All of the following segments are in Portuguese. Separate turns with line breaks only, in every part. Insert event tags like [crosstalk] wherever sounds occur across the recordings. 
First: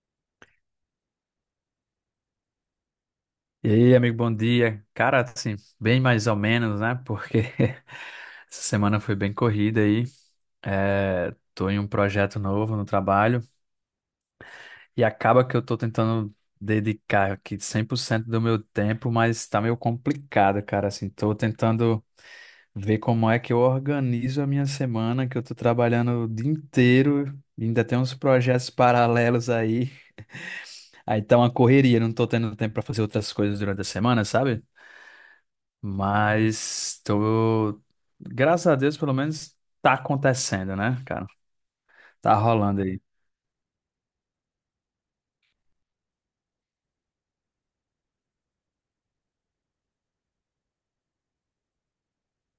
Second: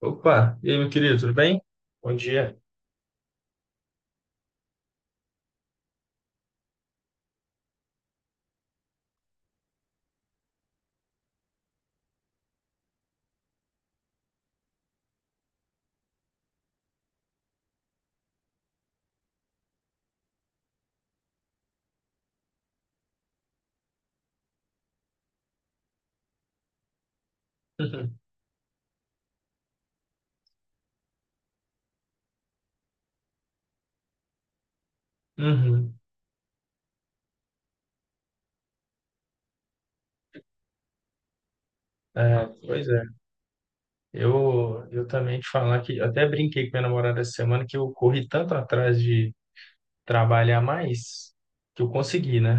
Opa, e aí, meu querido, tudo bem? Bom dia.
E aí, amigo, bom dia. Cara, assim, bem mais ou menos, né? Porque [laughs] essa semana foi bem corrida aí. É, tô em um projeto novo no trabalho e acaba que eu tô tentando dedicar aqui 100% do meu tempo, mas tá meio complicado, cara. Assim, tô tentando ver como é que eu organizo a minha semana, que eu tô trabalhando o dia inteiro, e ainda tem uns
[laughs]
projetos paralelos aí. Aí tá uma correria, não tô tendo tempo pra fazer outras coisas durante a semana, sabe?
Uhum. Uhum.
Mas tô, graças a Deus, pelo menos tá acontecendo, né, cara? Tá
É,
rolando
pois
aí.
é, eu também te falar que eu até brinquei com minha namorada essa semana que eu corri tanto atrás de trabalhar mais que eu consegui, né?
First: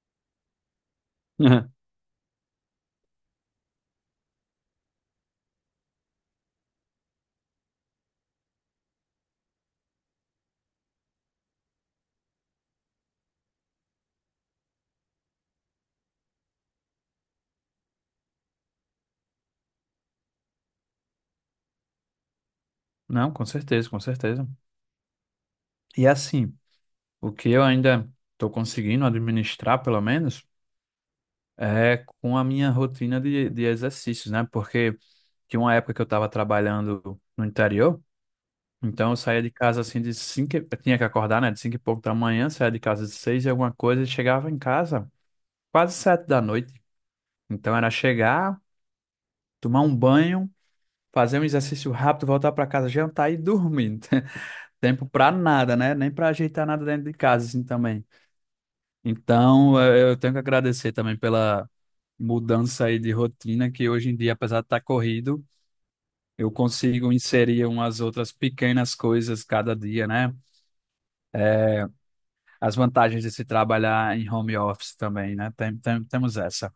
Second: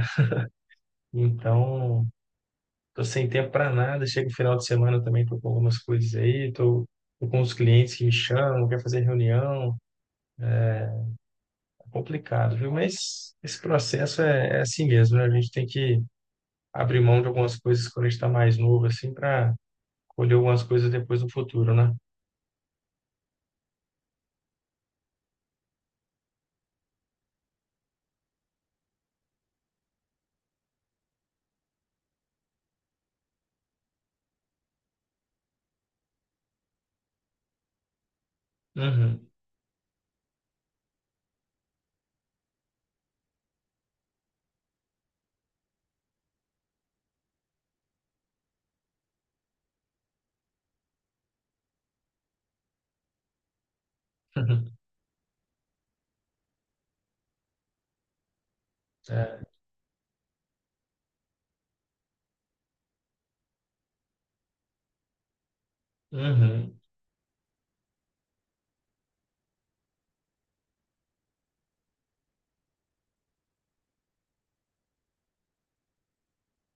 [laughs]
Então, tô sem tempo para nada. Chega o final de semana também, tô com algumas coisas aí, tô com os clientes que me chamam, quer fazer reunião, é complicado, viu? Mas esse processo é assim mesmo, né? A gente tem que abrir mão de algumas coisas quando a gente tá mais novo, assim, para colher algumas coisas depois no futuro, né?
Não, com certeza, com certeza. E assim, o que eu ainda tô conseguindo administrar, pelo menos, é com a minha rotina de exercícios, né? Porque tinha uma época que eu tava trabalhando no interior, então eu
Uhum.
saía de casa assim de cinco, eu tinha que acordar, né, de cinco e pouco da manhã, saía de casa de seis e alguma coisa e chegava em casa quase sete da noite. Então era chegar, tomar um banho fazer um exercício rápido, voltar para casa, jantar e dormir. [laughs]
[laughs]
Tempo para nada, né? Nem para ajeitar nada dentro de casa, assim também.
É.
Então, eu tenho que agradecer também pela mudança aí de rotina, que hoje em dia, apesar de estar corrido, eu
Uhum.
consigo inserir umas outras pequenas coisas cada dia, né? As vantagens de se trabalhar em home office também, né? Temos essa.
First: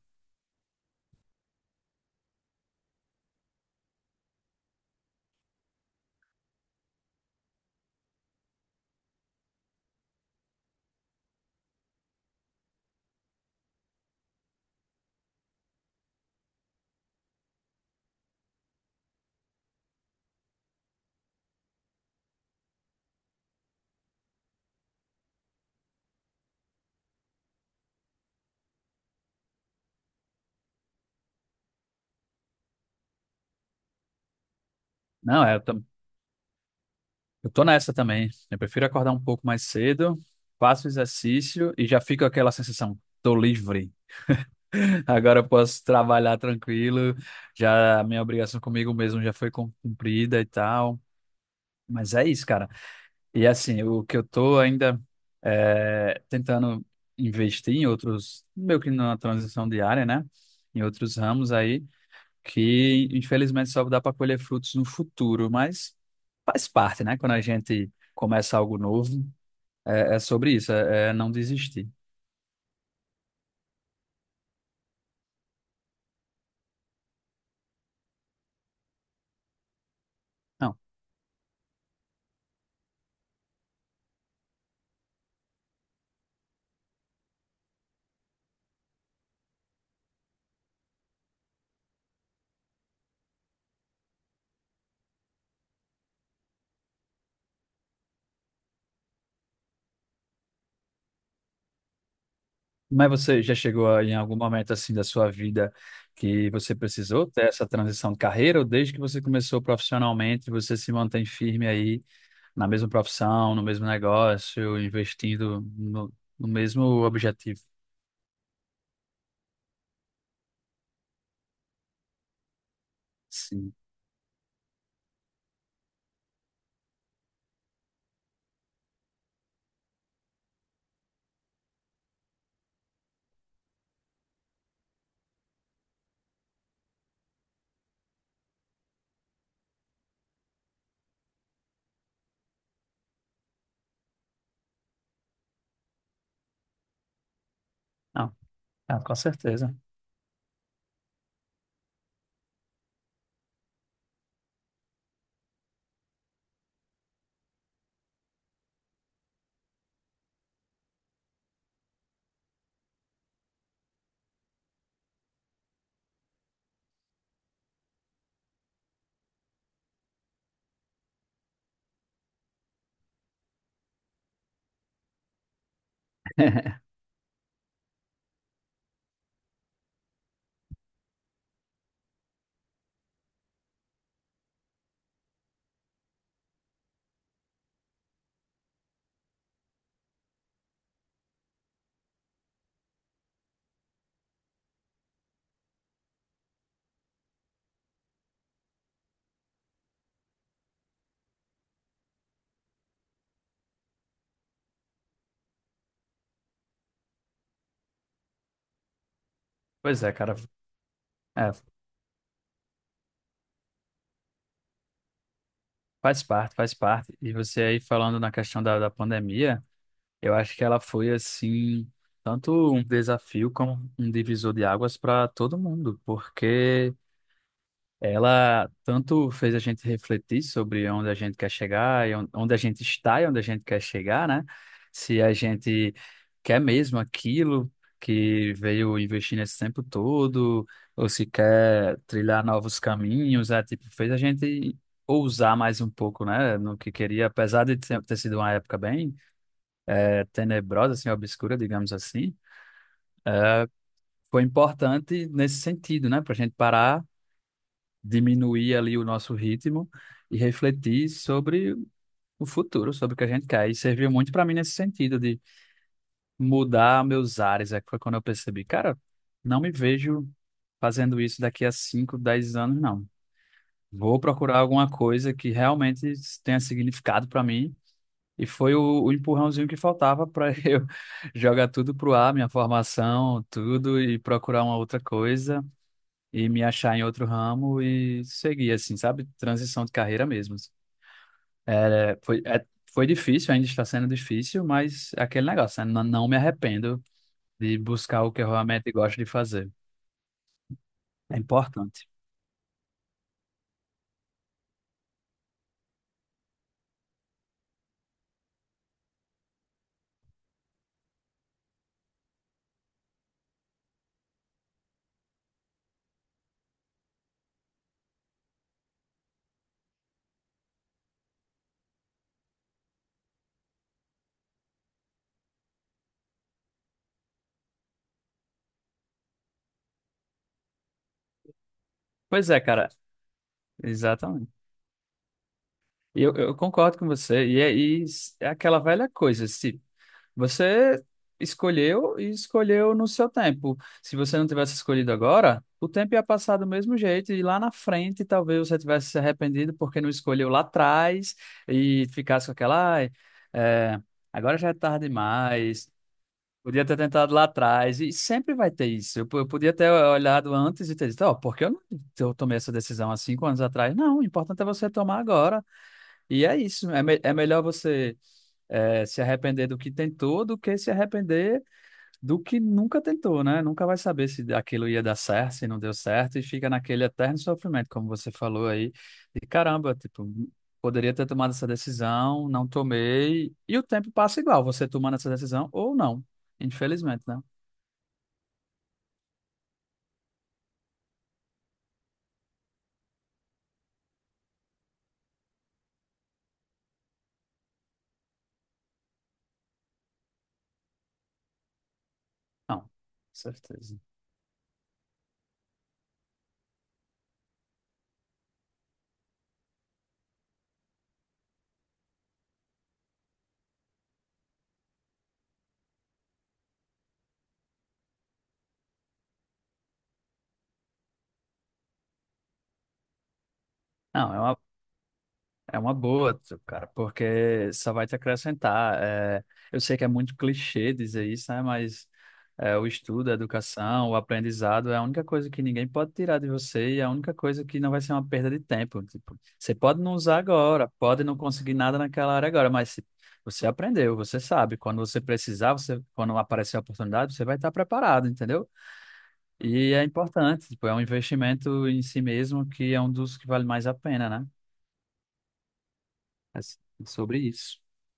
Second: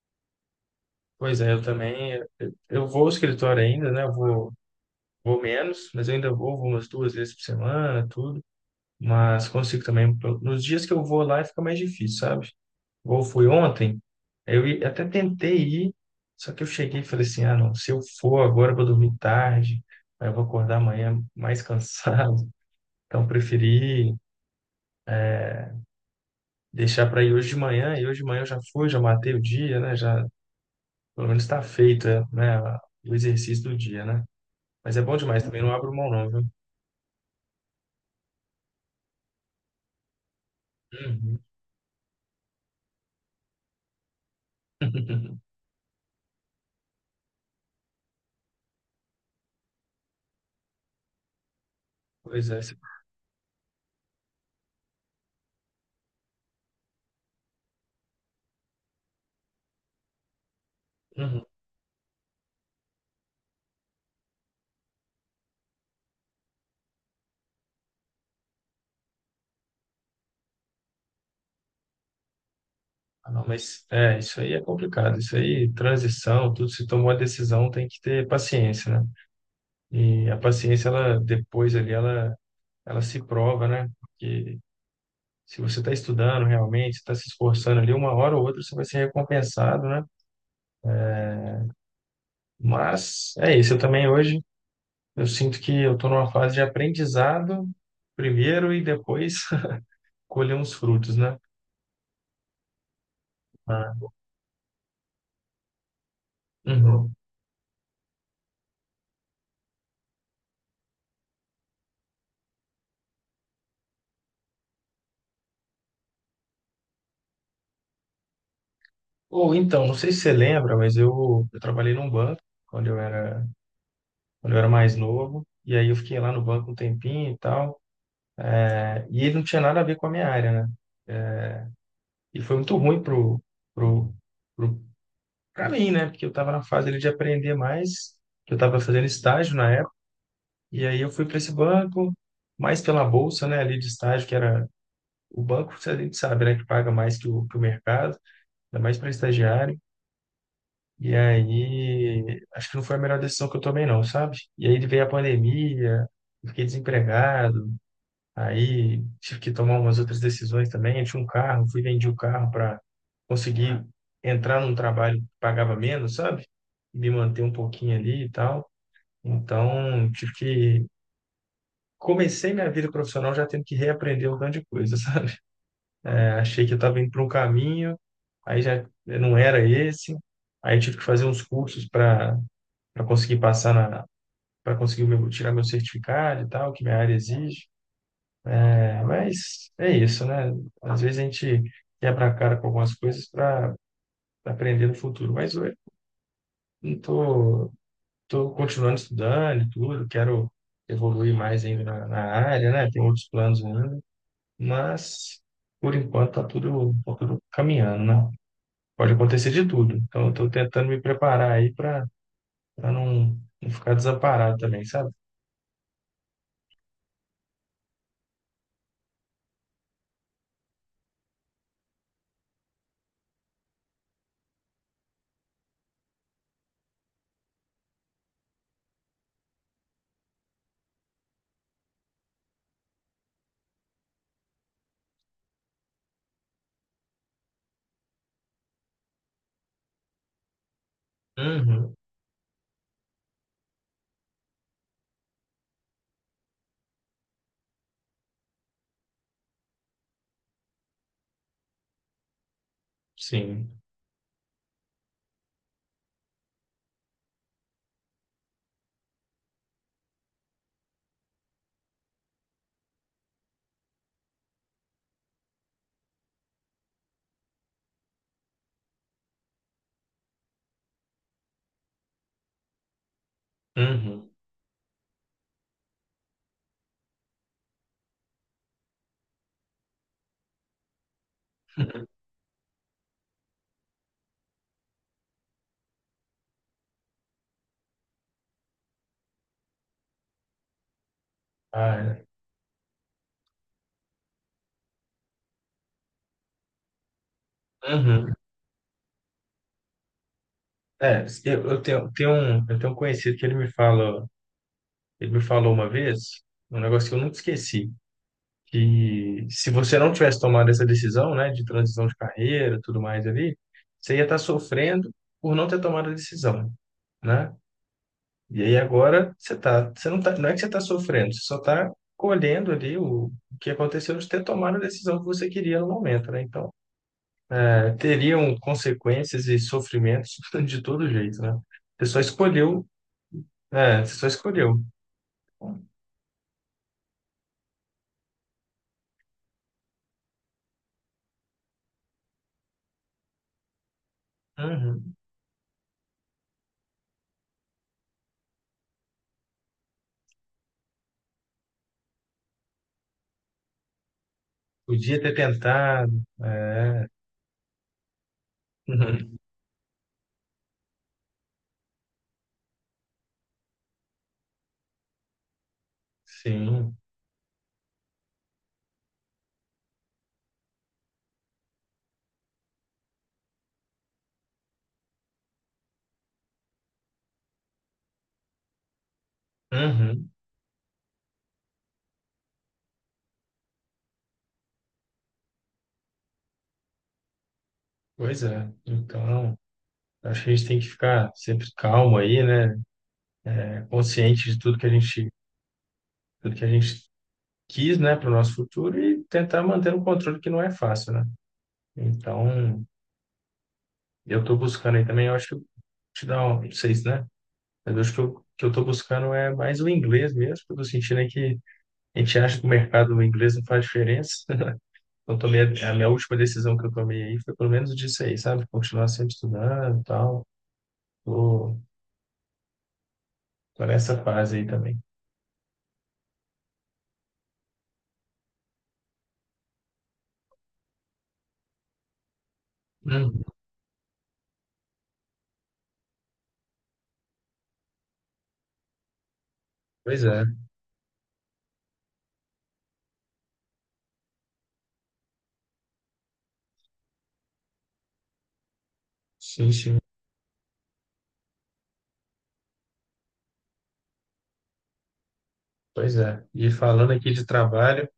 Pois é, eu também. Eu vou ao escritório ainda, né? Eu vou menos, mas eu ainda vou umas duas vezes por semana, tudo. Mas consigo também. Nos dias que eu vou lá, fica mais difícil, sabe? Ou fui ontem, eu até tentei ir, só que eu cheguei e falei assim: ah, não, se eu for agora, eu vou dormir tarde, aí eu vou acordar amanhã mais cansado. [laughs] Então, preferi deixar para ir hoje de manhã, e hoje de manhã eu já fui, já matei o dia, né? Já, pelo menos está feita, né? O exercício do dia, né? Mas é bom demais
Não, é,
também, não abro mão não, viu?
eu tô nessa também. Eu prefiro acordar um pouco mais cedo, faço
Uhum.
exercício e já fico aquela sensação, tô livre.
[laughs]
Agora eu posso trabalhar tranquilo. Já a minha obrigação comigo mesmo já foi cumprida e tal. Mas é isso,
Pois é.
cara. E assim, o que eu tô ainda é, tentando investir em outros, meio que na transição diária, né? Em outros
Uhum.
ramos aí, que infelizmente só dá para colher frutos no futuro, mas faz parte, né? Quando a gente começa algo novo, é, é sobre isso, é não desistir.
Ah, não, mas é, isso aí é complicado. Isso aí, transição, tudo, se tomou a decisão, tem que ter paciência, né? E a paciência, ela depois ali, ela se prova, né? Porque se você está estudando realmente, está se esforçando ali, uma hora ou outra você vai ser recompensado, né? Mas é isso. Eu também hoje eu sinto que eu estou numa fase de aprendizado primeiro e depois [laughs] colher uns frutos, né?
Mas você já
Ah,
chegou em algum momento assim da sua vida que você
uhum.
precisou ter essa transição de carreira, ou desde que você começou profissionalmente, você se mantém firme aí na mesma profissão, no mesmo negócio, investindo no mesmo objetivo?
Ou então, não sei se você lembra, mas eu trabalhei num banco quando eu era,
Sim.
quando eu era mais novo. E aí eu fiquei lá no banco um tempinho e tal. E ele não tinha nada a ver com a minha área, né? E foi muito ruim pro, pro, pra mim, né? Porque eu estava na fase ali de aprender mais. Que Eu estava fazendo estágio na época. E aí eu fui para esse banco, mais pela bolsa, né? Ali de estágio, que era. O banco, a gente sabe, né, que paga mais que o mercado,
Não,
ainda mais
ah,
para
com certeza.
estagiário. E aí, acho que não foi a melhor decisão que eu tomei, não, sabe? E aí veio a pandemia, eu fiquei desempregado, aí tive que tomar umas outras decisões também. Eu tinha um carro, fui vendi o carro para conseguir entrar num trabalho que pagava menos, sabe? E me manter um pouquinho ali e tal. Então, tive que. Comecei minha vida profissional já tendo que reaprender um tanto de coisa, [laughs] sabe? Achei que eu estava
[laughs]
indo para um caminho, aí já não era esse. Aí eu tive que fazer uns cursos para conseguir passar na para conseguir o meu, tirar meu certificado e tal, que minha área exige. É, mas é isso, né? Às vezes a gente quebra a cara com algumas coisas para aprender no futuro. Mas eu não tô, tô continuando estudando e tudo, quero evoluir mais ainda na, na área, né? Tem outros planos ainda, mas por enquanto tá tudo caminhando, né? Pode acontecer de tudo.
Pois é,
Então, eu
cara,
estou tentando me preparar
é,
aí para não, não ficar desamparado também, sabe?
faz parte, faz parte. E você aí falando na questão da pandemia, eu acho que ela foi assim, tanto um desafio como um divisor de águas para todo mundo, porque ela tanto fez a gente refletir sobre onde a gente quer chegar, e onde a gente está e onde a gente quer chegar, né? Se a gente quer mesmo aquilo que veio investir nesse tempo todo, ou se
Uhum.
quer trilhar novos caminhos, é tipo, fez a gente ousar mais um pouco, né? No que queria, apesar de ter sido uma época bem tenebrosa, assim, obscura, digamos assim,
Sim.
foi importante nesse sentido, né? Para a gente parar diminuir ali o nosso ritmo e refletir sobre o futuro, sobre o que a gente quer. E serviu muito para mim nesse sentido de mudar meus ares. É que foi quando eu percebi, cara, não me vejo fazendo isso daqui a 5, 10 anos, não. Vou
Uhum.
procurar alguma coisa que realmente tenha significado para mim. E foi o empurrãozinho que faltava para [laughs] eu jogar tudo pro
[laughs]
ar, minha formação, tudo, e procurar uma outra coisa e me achar em outro ramo e seguir, assim, sabe? Transição de carreira mesmo.
Ah, é.
É, foi difícil, ainda está sendo difícil, mas é aquele negócio, né? Não, não me arrependo de buscar o
Uhum.
que eu realmente gosto de fazer.
É,
É importante.
eu tenho um conhecido que ele me fala, ele me falou uma vez, um negócio que eu nunca esqueci, que se você não tivesse tomado essa decisão, né, de transição de carreira, tudo mais ali, você ia estar sofrendo por não ter tomado a decisão, né? E aí agora você não tá, não é que você está sofrendo, você só está colhendo ali o que aconteceu de ter tomado a decisão que você queria no momento, né? Então, teriam consequências e sofrimentos [laughs] de todo jeito, né? Você só
Pois é,
escolheu,
cara,
é, você só
exatamente.
escolheu.
E eu concordo com você. E é aquela velha coisa, se você escolheu e escolheu no seu tempo. Se você não tivesse escolhido
Uhum.
agora, o tempo ia passar do mesmo jeito e lá na frente talvez você tivesse se arrependido porque não escolheu lá atrás e ficasse com aquela, ai, é, agora já é tarde
Podia ter
demais.
tentado,
Podia ter
é.
tentado lá atrás, e sempre vai ter isso. Eu,
Uhum.
eu podia ter olhado antes e ter dito, ó, por que eu não eu tomei essa decisão há 5 anos atrás? Não, o importante é você tomar agora. E é isso.
Sim.
É, é melhor você é, se arrepender do que tentou do que se arrepender do que nunca tentou, né? Nunca vai saber se aquilo ia dar certo, se não deu certo, e fica naquele eterno sofrimento, como você falou aí, de caramba,
Uhum.
tipo, poderia ter tomado essa decisão, não tomei, e o tempo passa igual, você tomando essa decisão ou não, infelizmente, né?
Pois é. Então, acho que a gente tem que ficar sempre calmo aí, né? Consciente de tudo que a gente quis, né, para o nosso futuro e tentar manter um controle que não é fácil, né? Então,
Não, certeza.
eu estou buscando aí também, eu acho que eu te dá um, não sei se, né? Mas eu acho que eu estou buscando é mais o inglês mesmo, porque eu tô sentindo aí que a gente acha que o mercado do inglês não faz diferença. [laughs] Então, tomei a minha última decisão que eu tomei aí foi pelo menos disso aí, sabe? Continuar sempre estudando e tal. Tô, tô nessa
Não, é
fase
uma,
aí também.
é uma boa, cara, porque só vai te acrescentar. É, eu sei que é muito clichê dizer isso, né? Mas é, o estudo, a
Hum,
educação, o aprendizado é a única coisa que ninguém pode tirar de você e é a única coisa que não vai ser uma perda de tempo. Tipo, você pode não
pois
usar
é,
agora, pode não conseguir nada naquela área agora, mas se você aprendeu, você sabe. Quando você precisar, você, quando aparecer a oportunidade, você vai estar preparado, entendeu?
sim,
E
sim,
é importante, tipo, é um investimento em si mesmo que é um dos que vale mais a pena, né?
pois é.
É
E falando aqui
sobre
de
isso.
trabalho,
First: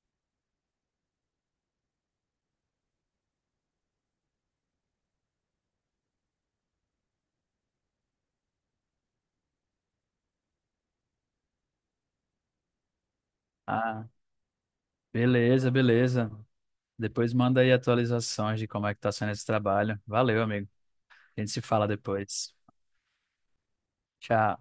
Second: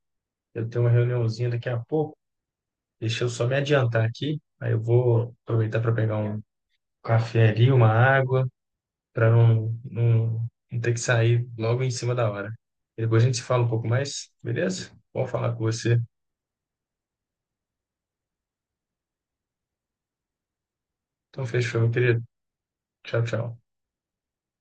eu tenho uma reuniãozinha daqui a pouco. Deixa eu só me adiantar aqui. Aí eu vou aproveitar para pegar um café ali, uma água, para não ter que sair logo em cima da hora. E depois a gente se fala um pouco
Ah,
mais, beleza? Bom falar com
beleza,
você.
beleza. Depois manda aí atualizações de como é que tá sendo esse trabalho. Valeu, amigo. A
Então,
gente se
fechou,
fala
meu querido.
depois.
Tchau, tchau.
Tchau.